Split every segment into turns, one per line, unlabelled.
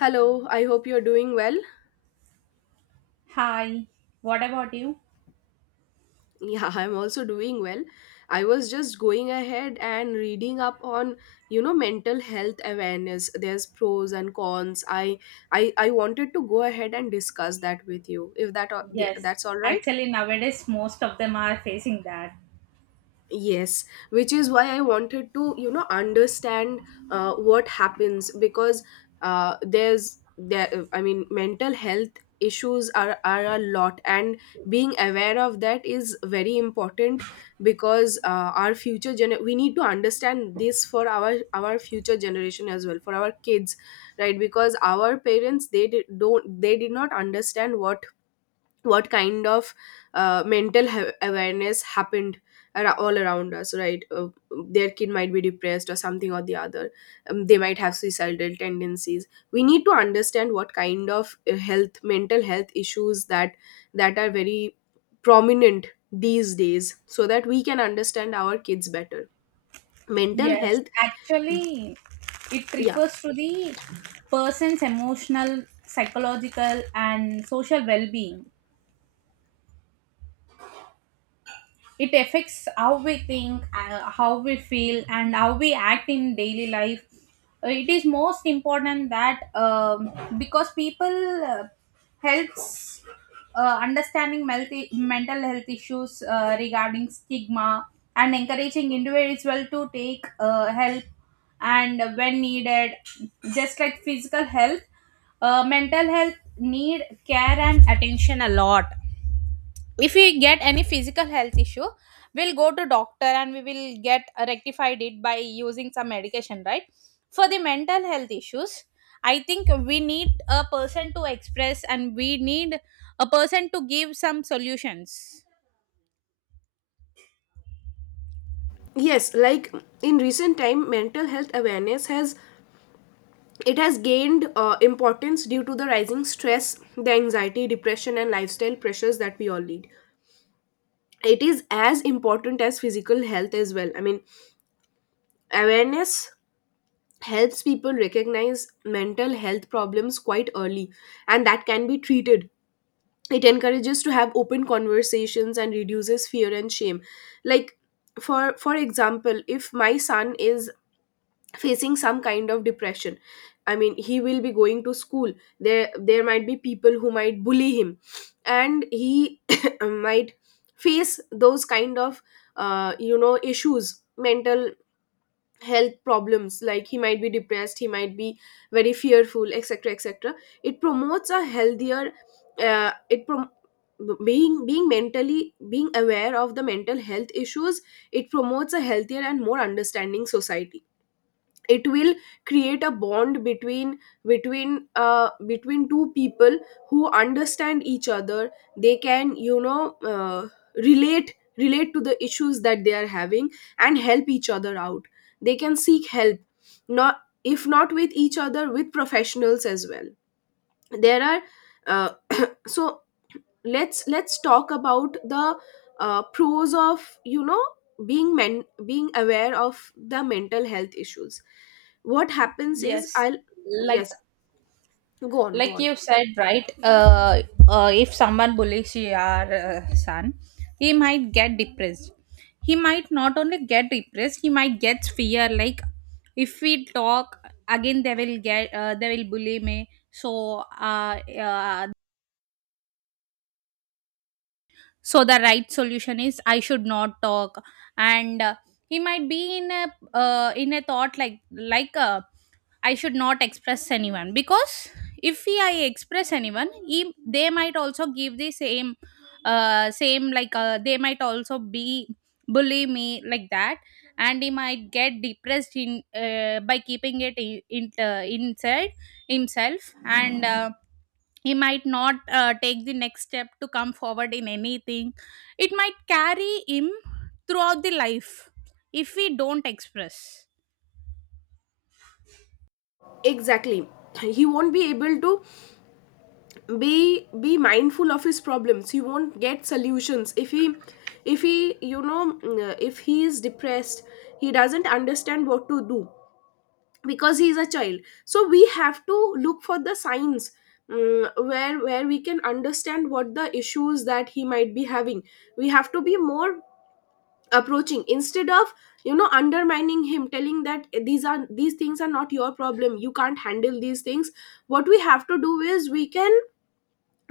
Hello, I hope you're doing well.
Hi, what about you?
Yeah, I'm also doing well. I was just going ahead and reading up on mental health awareness. There's pros and cons. I wanted to go ahead and discuss that with you if that
Yes,
that's all right.
actually, nowadays most of them are facing that.
Yes, which is why I wanted to understand what happens, because there's there. I mean, mental health issues are a lot, and being aware of that is very important, because we need to understand this for our future generation as well, for our kids, right? Because our parents, they did not understand what kind of awareness happened all around us, right. Their kid might be depressed or something or the other. They might have suicidal tendencies. We need to understand what kind of health mental health issues that are very prominent these days, so that we can understand our kids better. Mental
Yes,
health.
actually, it
Yeah.
refers to the person's emotional, psychological, and social well being. It affects how we think, how we feel and how we act in daily life. It is most important that, um, because people, uh, helps, understanding melti mental health issues, regarding stigma and encouraging individual to take help, and when needed, just like physical health. Mental health need care and attention a lot. If we get any physical health issue, we'll go to doctor and we will get rectified it by using some medication, right? For the mental health issues, I think we need a person to express and we need a person to give some solutions.
Yes. Like, in recent time mental health awareness has, it has gained importance due to the rising stress, the anxiety, depression, and lifestyle pressures that we all lead. It is as important as physical health as well. I mean, awareness helps people recognize mental health problems quite early, and that can be treated. It encourages to have open conversations and reduces fear and shame. Like, for example, if my son is facing some kind of depression, I mean, he will be going to school, there might be people who might bully him, and he might face those kind of issues, mental health problems. Like, he might be depressed, he might be very fearful, etc, etc. It promotes a healthier, uh, it prom- being mentally being aware of the mental health issues, it promotes a healthier and more understanding society. It will create a bond between two people who understand each other. They can, relate to the issues that they are having, and help each other out. They can seek help, not if not with each other, with professionals as well. There are uh, so, let's talk about the pros of, being aware of the mental health issues. What happens is,
Yes,
I'll.
like,
Yes. Go on, go on.
you said, right, if someone bullies your son, he might get depressed. He might not only get depressed, he might get fear. Like, if we talk again, they will bully me, so uh, so the right solution is I should not talk. And he might be in a, thought like, like uh, I should not express anyone, because if I express anyone, they might also give the same, same, like, they might also be bully me like that, and he might get depressed, in by keeping it in inside himself, and he might not take the next step to come forward in anything. It might carry him throughout the life if we don't express.
Exactly. He won't be able to be mindful of his problems. He won't get solutions if he. Is depressed, he doesn't understand what to do, because he is a child. So we have to look for the signs, where we can understand what the issues that he might be having. We have to be more approaching, instead of undermining him, telling that these things are not your problem, you can't handle these things. What we have to do is, we can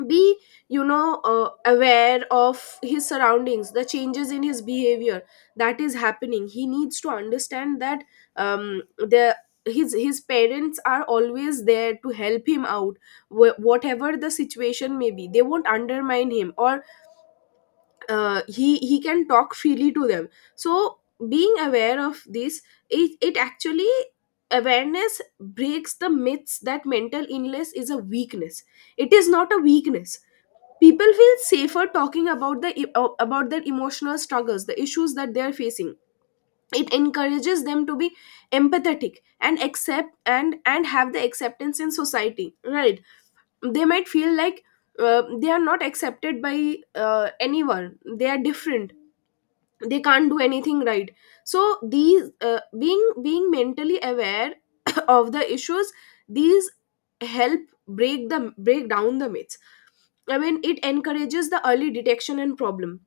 be, aware of his surroundings, the changes in his behavior that is happening. He needs to understand that, the his parents are always there to help him out, whatever the situation may be, they won't undermine him, or he can talk freely to them. So, being aware of this, it actually awareness breaks the myths that mental illness is a weakness. It is not a weakness. People feel safer talking about their emotional struggles, the issues that they are facing. It encourages them to be empathetic and accept, and have the acceptance in society, right? They might feel like they are not accepted by anyone, they are different, they can't do anything right. So, these, being mentally aware of the issues, these help break the break down the myths. I mean, it encourages the early detection and problem.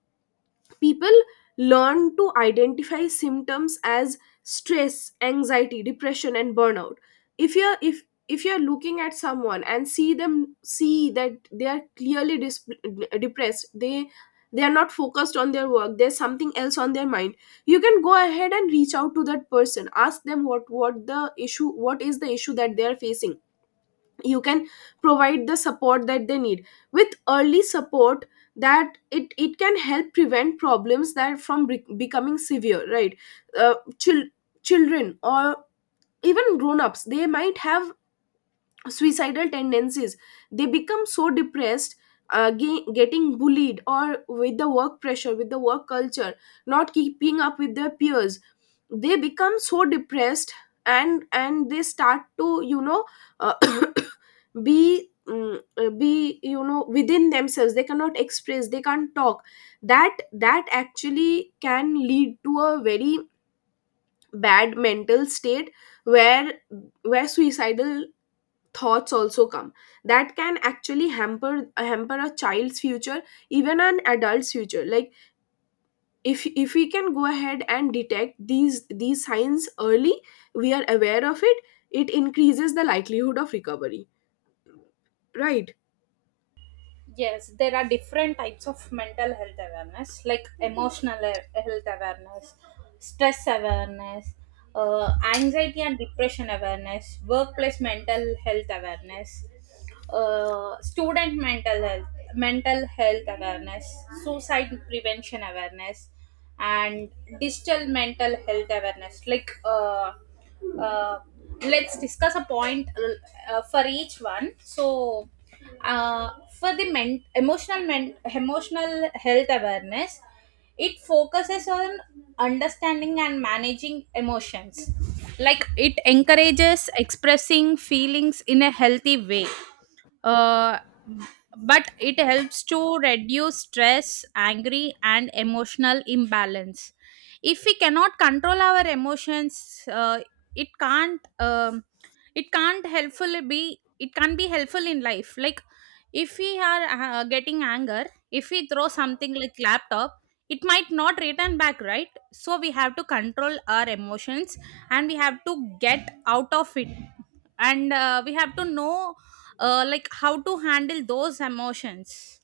People learn to identify symptoms as stress, anxiety, depression, and burnout. If you're looking at someone and see that they are clearly depressed, they are not focused on their work, there's something else on their mind. You can go ahead and reach out to that person, ask them what is the issue that they are facing. You can provide the support that they need. With early support, it can help prevent problems that from be- becoming severe, right? uh, chil- Children, or even grown-ups, they might have suicidal tendencies. They become so depressed, getting bullied, or with the work pressure, with the work culture, not keeping up with their peers, they become so depressed. And they start to, uh, be, be within themselves, they cannot express, they can't talk. That actually can lead to a very bad mental state, where where suicidal thoughts also come. That can actually hamper a child's future, even an adult's future. Like, if we can go ahead and detect these signs early, we are aware of it, it increases the likelihood of recovery, right?
Yes, there are different types of mental health awareness, like emotional health awareness, stress awareness, anxiety and depression awareness, workplace mental health awareness, student mental health awareness, suicide prevention awareness, and digital mental health awareness. Like uh, uh, let's discuss a point for each one. So for the emotional emotional health awareness, it focuses on understanding and managing emotions. Like, it encourages expressing feelings in a healthy way. uh, but it helps to reduce stress, angry and emotional imbalance. If we cannot control our emotions, uh, it can't, it can't helpful be, it can not be helpful in life. Like, if we are getting anger, if we throw something like laptop, it might not return back, right? So we have to control our emotions, and we have to get out of it, and we have to know like how to handle those emotions.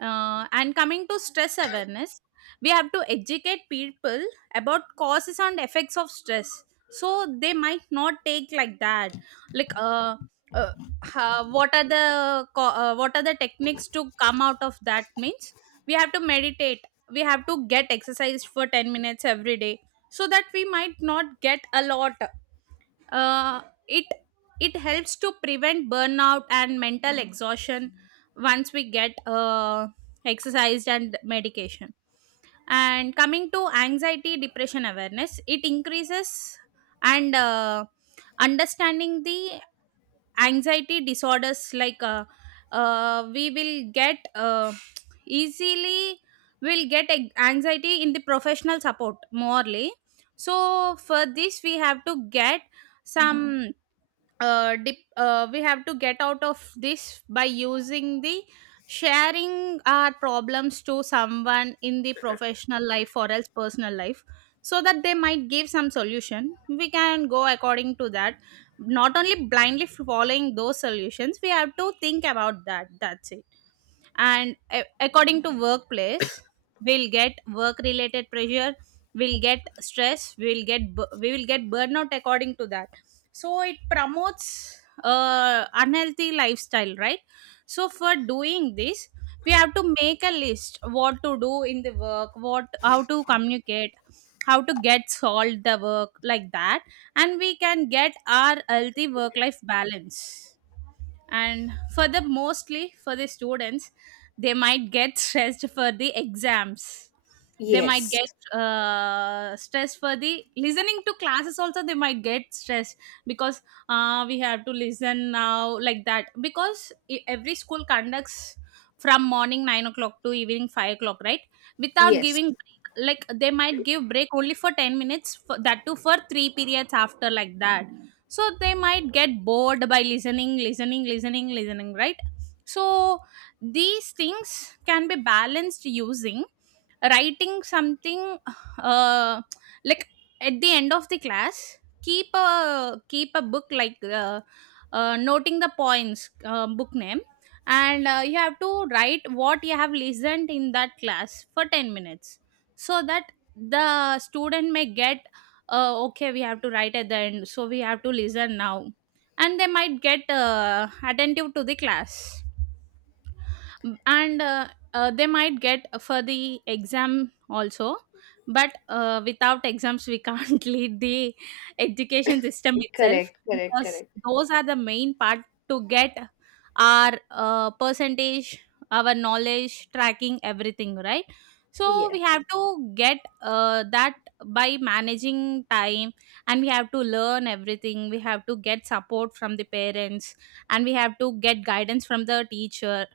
And coming to stress awareness, we have to educate people about causes and effects of stress, so they might not take like that. Like, uh what are the what are the techniques to come out of that means, we have to meditate, we have to get exercise for 10 minutes every day, so that we might not get a lot. uh, it it helps to prevent burnout and mental exhaustion once we get exercised and medication. And coming to anxiety depression awareness, it increases and understanding the anxiety disorders, like, we will get easily will get anxiety in the professional support morely. So for this we have to get some, we have to get out of this by using the, sharing our problems to someone in the professional life or else personal life, so that they might give some solution. We can go according to that, not only blindly following those solutions. We have to think about that, that's it. And according to workplace, we'll get work related pressure, we'll get stress, we'll get we will get burnout according to that. So it promotes unhealthy lifestyle, right? So for doing this we have to make a list, what to do in the work, what how to communicate, how to get solved the work like that, and we can get our healthy work life balance. And for the mostly for the students, they might get stressed for the exams, they might
Yes.
get stressed for the listening to classes also, they might get stressed because we have to listen now like that, because every school conducts from morning 9 o'clock to evening 5 o'clock, right? Without
Yes.
giving break, like they might give break only for 10 minutes, for that too for three periods after like that, so they might get bored by listening listening listening listening, right? So these things can be balanced using writing something, uh, like at the end of the class, keep a book, like, noting the points, book name, and you have to write what you have listened in that class for 10 minutes, so that the student may get, okay we have to write at the end, so we have to listen now, and they might get attentive to the class. And they might get for the exam also, but without exams we can't lead the education system itself,
Correct. Correct.
because
Correct.
those are the main part to get our percentage, our knowledge tracking everything, right? So
Yes.
we have to get that by managing time, and we have to learn everything, we have to get support from the parents and we have to get guidance from the teacher.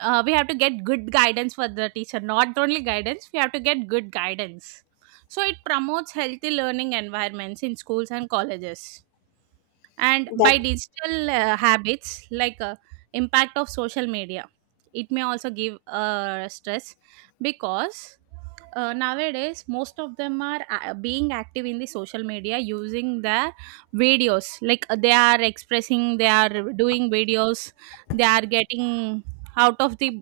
We have to get good guidance for the teacher, not only guidance, we have to get good guidance, so it promotes healthy learning environments in schools and colleges. And
That.
by digital habits, like impact of social media, it may also give stress, because nowadays most of them are being active in the social media using their videos, like they are expressing, they are doing videos, they are getting out of the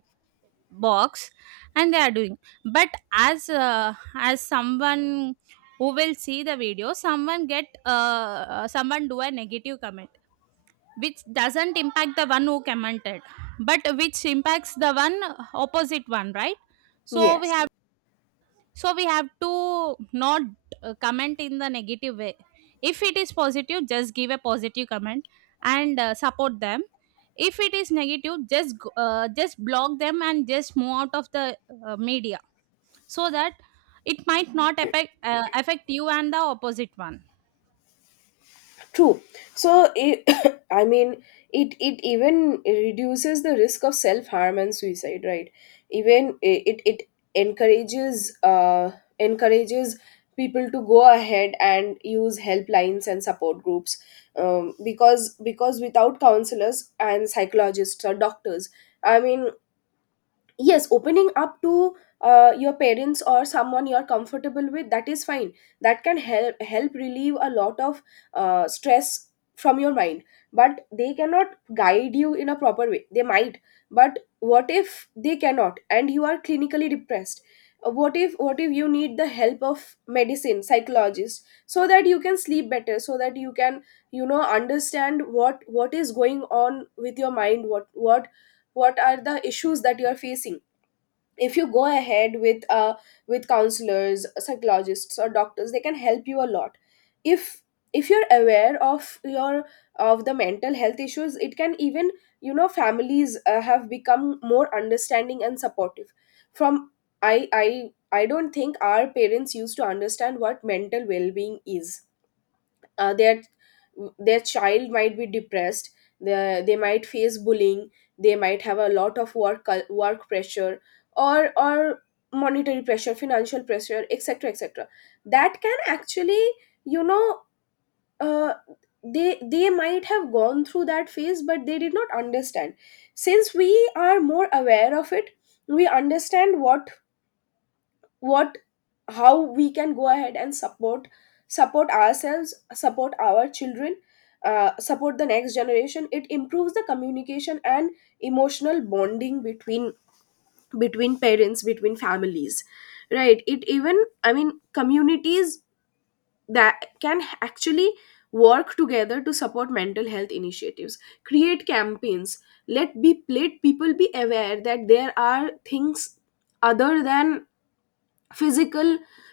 box, and they are doing. But as someone who will see the video, someone do a negative comment, which doesn't impact the one who commented, but which impacts the one opposite one, right? so we
Yes.
have so we have to not comment in the negative way. If it is positive, just give a positive comment and support them. If it is negative, just just block them and just move out of the media, so that it might not affect you and the opposite one.
True. So, I mean, it even reduces the risk of self harm and suicide, right? Even it encourages uh encourages people to go ahead and use helplines and support groups. Because, without counselors and psychologists or doctors, I mean, yes, opening up to your parents or someone you're comfortable with, that is fine. That can help relieve a lot of stress from your mind. But they cannot guide you in a proper way, they might. But what if they cannot, and you are clinically depressed? What if you need the help of medicine, psychologist, so that you can sleep better, so that you can, understand what is going on with your mind, what are the issues that you are facing? If you go ahead with counselors, psychologists, or doctors, they can help you a lot. If if you're aware of the mental health issues, it can even, families have become more understanding and supportive from. I i i don't think our parents used to understand what mental well-being is. uh, their their child might be depressed, they might face bullying, they might have a lot of work pressure, or monetary pressure, financial pressure, etc, etc. That can actually, you know uh, they might have gone through that phase, but they did not understand. Since we are more aware of it, we understand what how we can go ahead and support ourselves, support our children, support the next generation. It improves the communication and emotional bonding between parents, between families, right? It even, I mean, communities, that can actually work together to support mental health initiatives, create campaigns, let people be aware that there are things other than physical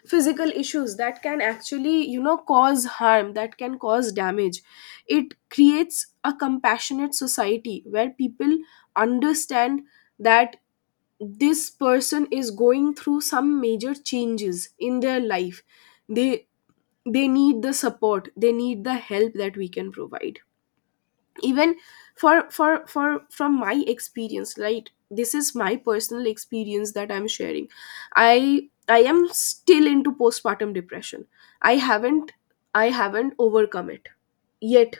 physical issues that can actually, cause harm, that can cause damage. It creates a compassionate society where people understand that this person is going through some major changes in their life. They they need the support, they need the help that we can provide. Even, for from my experience, right, this is my personal experience that I'm sharing. I am still into postpartum depression. I haven't i haven't overcome it yet.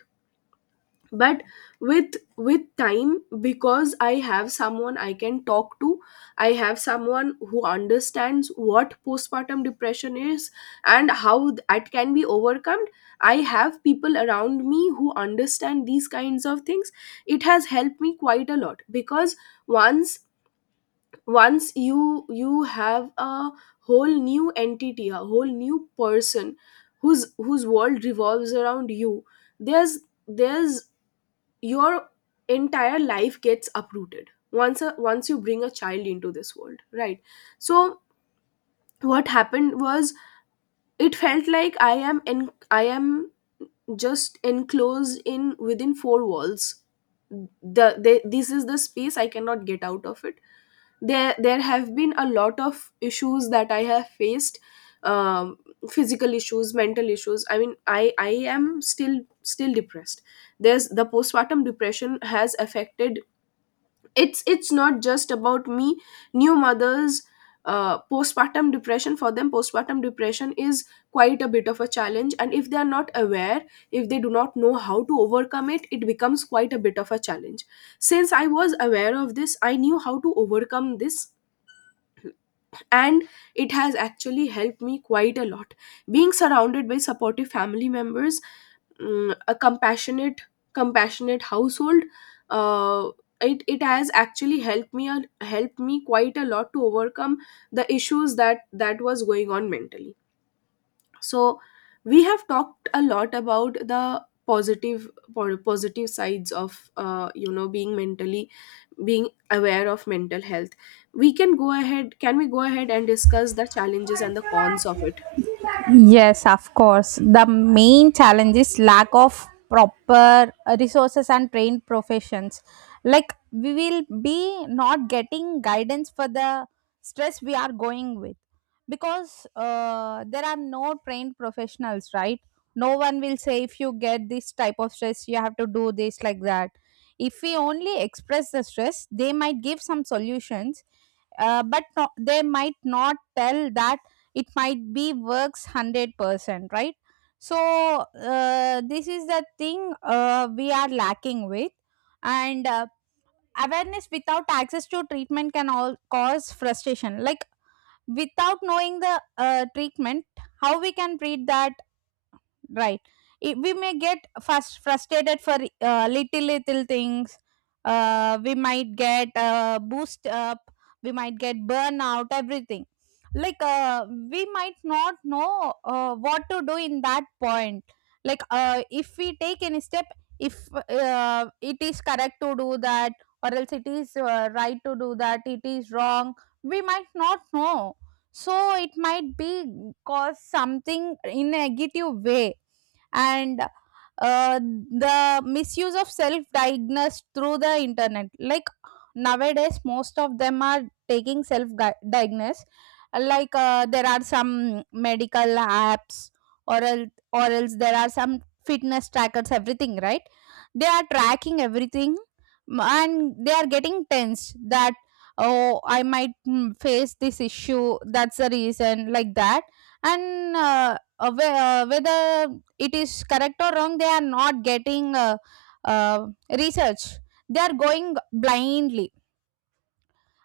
But, with time, because I have someone I can talk to, I have someone who understands what postpartum depression is and how that can be overcome, I have people around me who understand these kinds of things, it has helped me quite a lot. Because, once once you have a whole new entity, a whole new person, whose world revolves around you, there's there's your entire life gets uprooted once you bring a child into this world, right? So, what happened was, it felt like I am just enclosed in within four walls. The This is the space, I cannot get out of it. There have been a lot of issues that I have faced, um, physical issues, mental issues. I mean, I am still depressed. The postpartum depression has affected, it's not just about me. New mothers, postpartum depression is quite a bit of a challenge, and if they are not aware, if they do not know how to overcome it, it becomes quite a bit of a challenge. Since I was aware of this, I knew how to overcome this, and it has actually helped me quite a lot. Being surrounded by supportive family members, a compassionate household, uh, it has actually helped me quite a lot to overcome the issues that was going on mentally. So we have talked a lot about the positive positive sides of being mentally being aware of mental health. We can go ahead Can we go ahead and discuss the challenges and the cons of it?
Yes, of course. The main challenge is lack of proper resources and trained professions. Like, we will be not getting guidance for the stress we are going with, because there are no trained professionals, right? No one will say, if you get this type of stress, you have to do this like that. If we only express the stress, they might give some solutions, but no, they might not tell that it might be works 100%, right? So this is the thing we are lacking with. And awareness without access to treatment can all cause frustration. Like, without knowing the treatment, how we can treat that, right? We may get fast frustrated for little little things. We might get boost up, we might get burnout everything, like we might not know what to do in that point. Like, if we take any step, if it is correct to do that, or else it is right to do that, it is wrong, we might not know. So it might be cause something in a negative way. And the misuse of self-diagnosed through the internet, like, nowadays most of them are taking self-diagnosis. Like, there are some medical apps, or else there are some fitness trackers everything, right? They are tracking everything, and they are getting tensed that, oh I might face this issue, that's the reason like that. And whether it is correct or wrong, they are not getting uh, research, they are going blindly.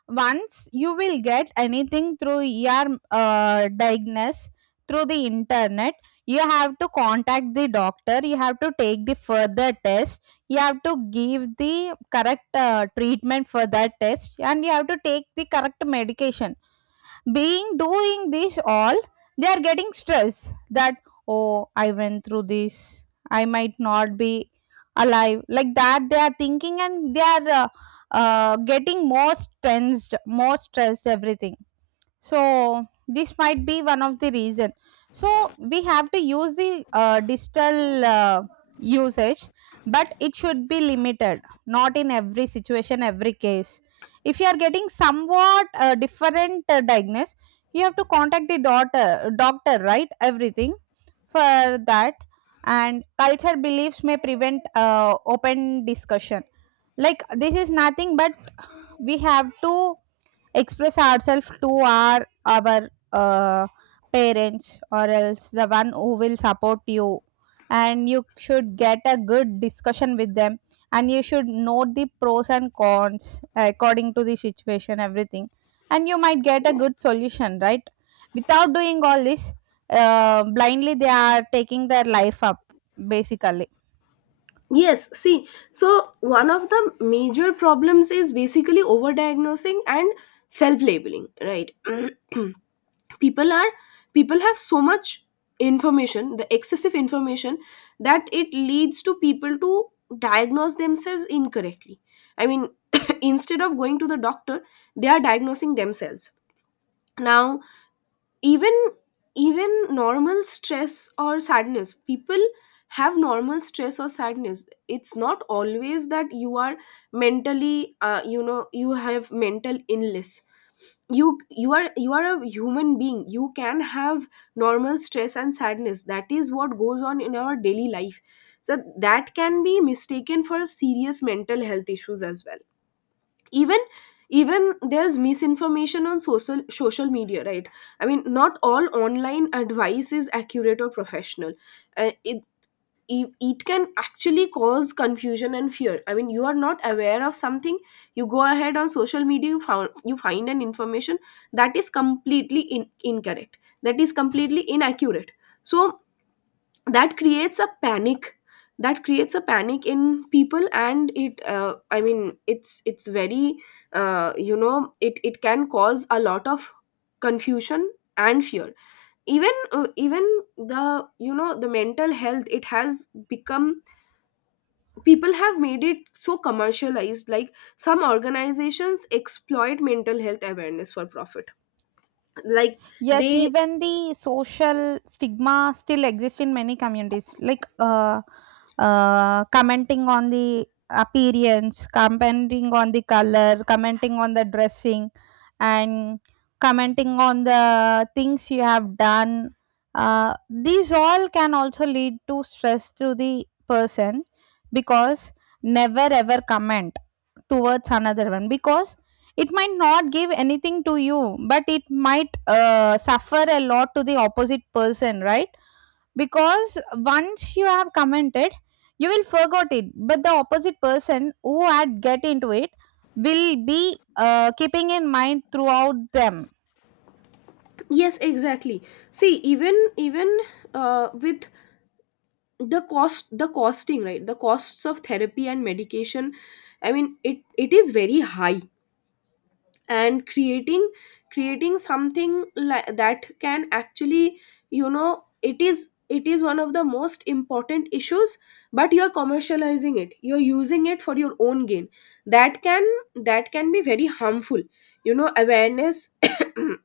Once you will get anything through your diagnosis through the internet, you have to contact the doctor, you have to take the further test, you have to give the correct treatment for that test, and you have to take the correct medication. Being doing this all, they are getting stress that, oh I went through this, I might not be alive like that, they are thinking, and they are getting more tensed, more stressed everything. So this might be one of the reason. So we have to use the digital usage, but it should be limited, not in every situation every case. If you are getting somewhat different diagnosis, you have to contact the doctor, right? Everything for that. And culture beliefs may prevent open discussion. Like, this is nothing, but we have to express ourselves to our parents, or else the one who will support you, and you should get a good discussion with them, and you should note the pros and cons according to the situation everything, and you might get a good solution, right? Without doing all this, blindly they are taking their life up basically.
Yes, see, so one of the major problems is basically overdiagnosing and self labeling, right? people are People have so much information, the excessive information, that it leads to people to diagnose themselves incorrectly. I mean, instead of going to the doctor, they are diagnosing themselves now. Even even normal stress or sadness, people have normal stress or sadness. It's not always that you are mentally you have mental illness. You are a human being, you can have normal stress and sadness. That is what goes on in our daily life. So that can be mistaken for serious mental health issues as well. Even even there's misinformation on social media, right? I mean, not all online advice is accurate or professional. uh, it, it can actually cause confusion and fear. I mean, you are not aware of something, you go ahead on social media, you find an information that is completely incorrect, that is completely inaccurate. So that creates a panic, that creates a panic in people, and it I mean, it's very it it can cause a lot of confusion and fear. Even the, you know, the mental health, it has become, people have made it so commercialized. Like, some organizations exploit mental health awareness for profit, like
Yes,
they.
even the social stigma still exists in many communities. Like, commenting on the appearance, commenting on the color, commenting on the dressing, and commenting on the things you have done. These all can also lead to stress to the person, because never ever comment towards another one, because it might not give anything to you, but it might suffer a lot to the opposite person, right? Because once you have commented, you will forget it, but the opposite person who had get into it will be keeping in mind throughout them.
Yes, exactly, see, even even with the cost, the costing, right, the costs of therapy and medication, I mean, it is very high. And creating, creating something like that can actually, you know, it is, it is one of the most important issues, but you're commercializing it, you're using it for your own gain. That can, that can be very harmful, you know. Awareness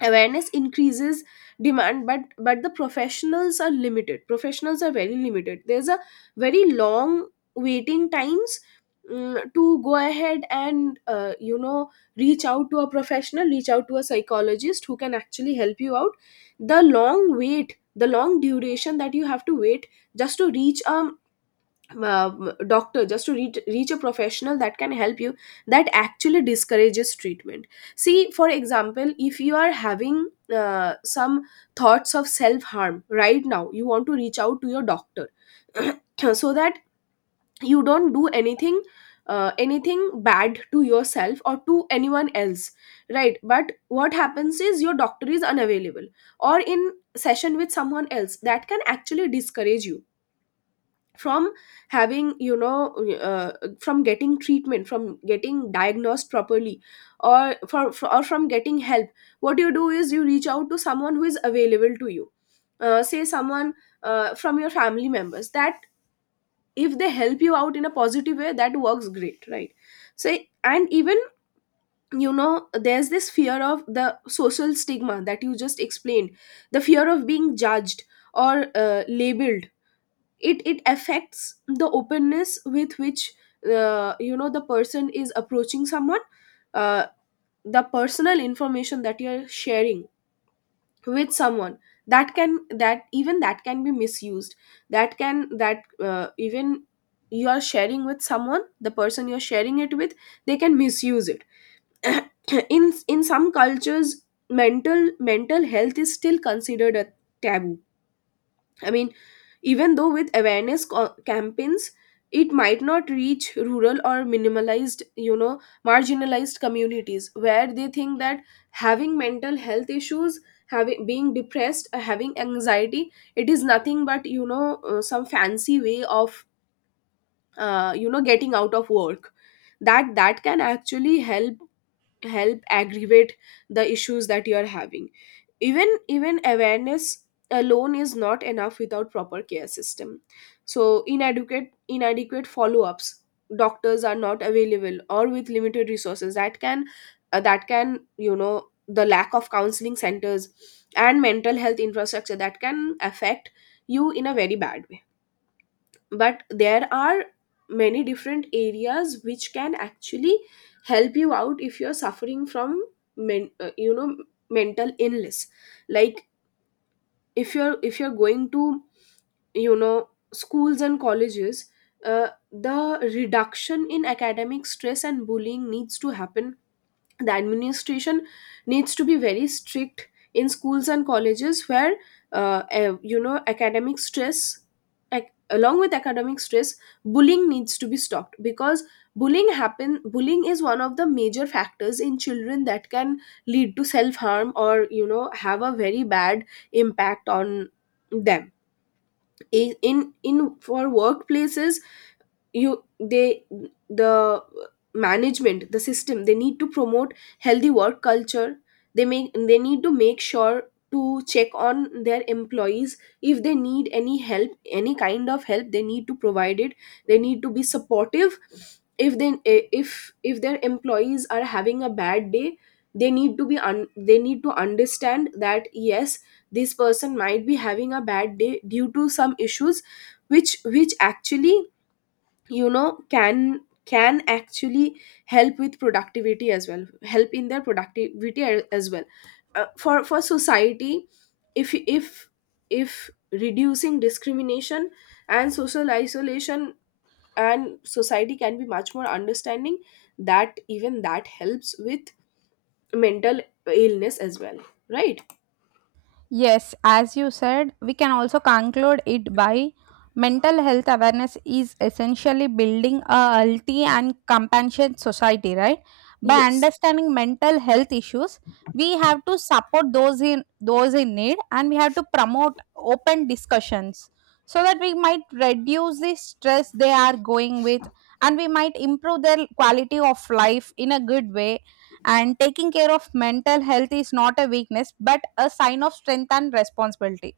awareness increases demand, but the professionals are limited, professionals are very limited. There's a very long waiting times, to go ahead and reach out to a professional, reach out to a psychologist who can actually help you out. The long wait, the long duration that you have to wait just to reach a doctor, just to reach a professional that can help you, that actually discourages treatment. See, for example, if you are having some thoughts of self harm right now, you want to reach out to your doctor, so that you don't do anything anything bad to yourself or to anyone else, right? But what happens is your doctor is unavailable or in session with someone else. That can actually discourage you from having, you know, uh, from getting treatment, from getting diagnosed properly, or for or from getting help. What you do is you reach out to someone who is available to you. Say someone from your family members, that if they help you out in a positive way, that works great, right? So, and even, you know, there's this fear of the social stigma that you just explained, the fear of being judged or labeled. It affects the openness with which the person is approaching someone. uh, the personal information that you're sharing with someone, that can, that, even that can be misused. That can that even, you are sharing with someone, the person you're sharing it with, they can misuse it. In some cultures, mental health is still considered a taboo. I mean, even though with awareness campaigns, it might not reach rural or minimalized, you know, marginalized communities where they think that having mental health issues, having being depressed, having anxiety, it is nothing but, you know, some fancy way of getting out of work. That can actually help, help aggravate the issues that you are having. Even awareness alone is not enough without proper care system. So, inadequate follow-ups, doctors are not available or with limited resources. That can, that can, you know, the lack of counseling centers and mental health infrastructure, that can affect you in a very bad way. But there are many different areas which can actually help you out if you're suffering from men, uh, you know mental illness. Like, if you're going to, you know, schools and colleges, the reduction in academic stress and bullying needs to happen. The administration needs to be very strict in schools and colleges where academic stress, ac- along with academic stress, bullying needs to be stopped, because bullying is one of the major factors in children that can lead to self harm or, you know, have a very bad impact on them. In for workplaces, you they the management, the system, they need to promote healthy work culture. They need to make sure to check on their employees. If they need any help, any kind of help, they need to provide it. They need to be supportive. If they if their employees are having a bad day, they need to be they need to understand that yes, this person might be having a bad day due to some issues, which actually, you know, can actually help with productivity as well, help in their productivity as well. For society, if if reducing discrimination and social isolation, and society can be much more understanding, that, even that helps with mental illness as well, right?
Yes, as you said, we can also conclude it by mental health awareness is essentially building a healthy and compassionate society, right? By
Yes.
understanding mental health issues, we have to support those in need, and we have to promote open discussions, so that we might reduce the stress they are going with, and we might improve their quality of life in a good way. And taking care of mental health is not a weakness, but a sign of strength and responsibility.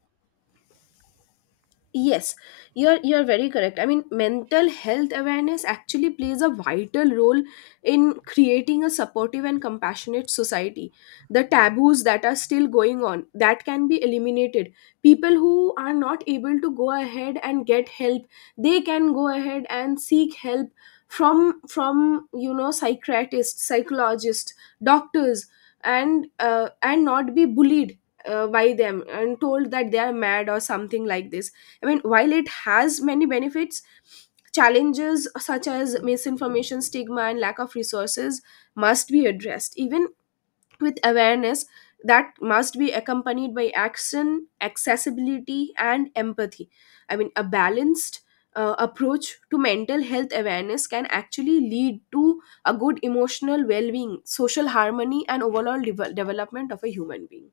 Yes, you're very correct. I mean, mental health awareness actually plays a vital role in creating a supportive and compassionate society. The taboos that are still going on, that can be eliminated. People who are not able to go ahead and get help, they can go ahead and seek help from you know, psychiatrists, psychologists, doctors, and not be bullied by them and told that they are mad or something like this. I mean, while it has many benefits, challenges such as misinformation, stigma, and lack of resources must be addressed. Even with awareness, that must be accompanied by action, accessibility, and empathy. I mean, a balanced approach to mental health awareness can actually lead to a good emotional well being, social harmony, and overall development of a human being.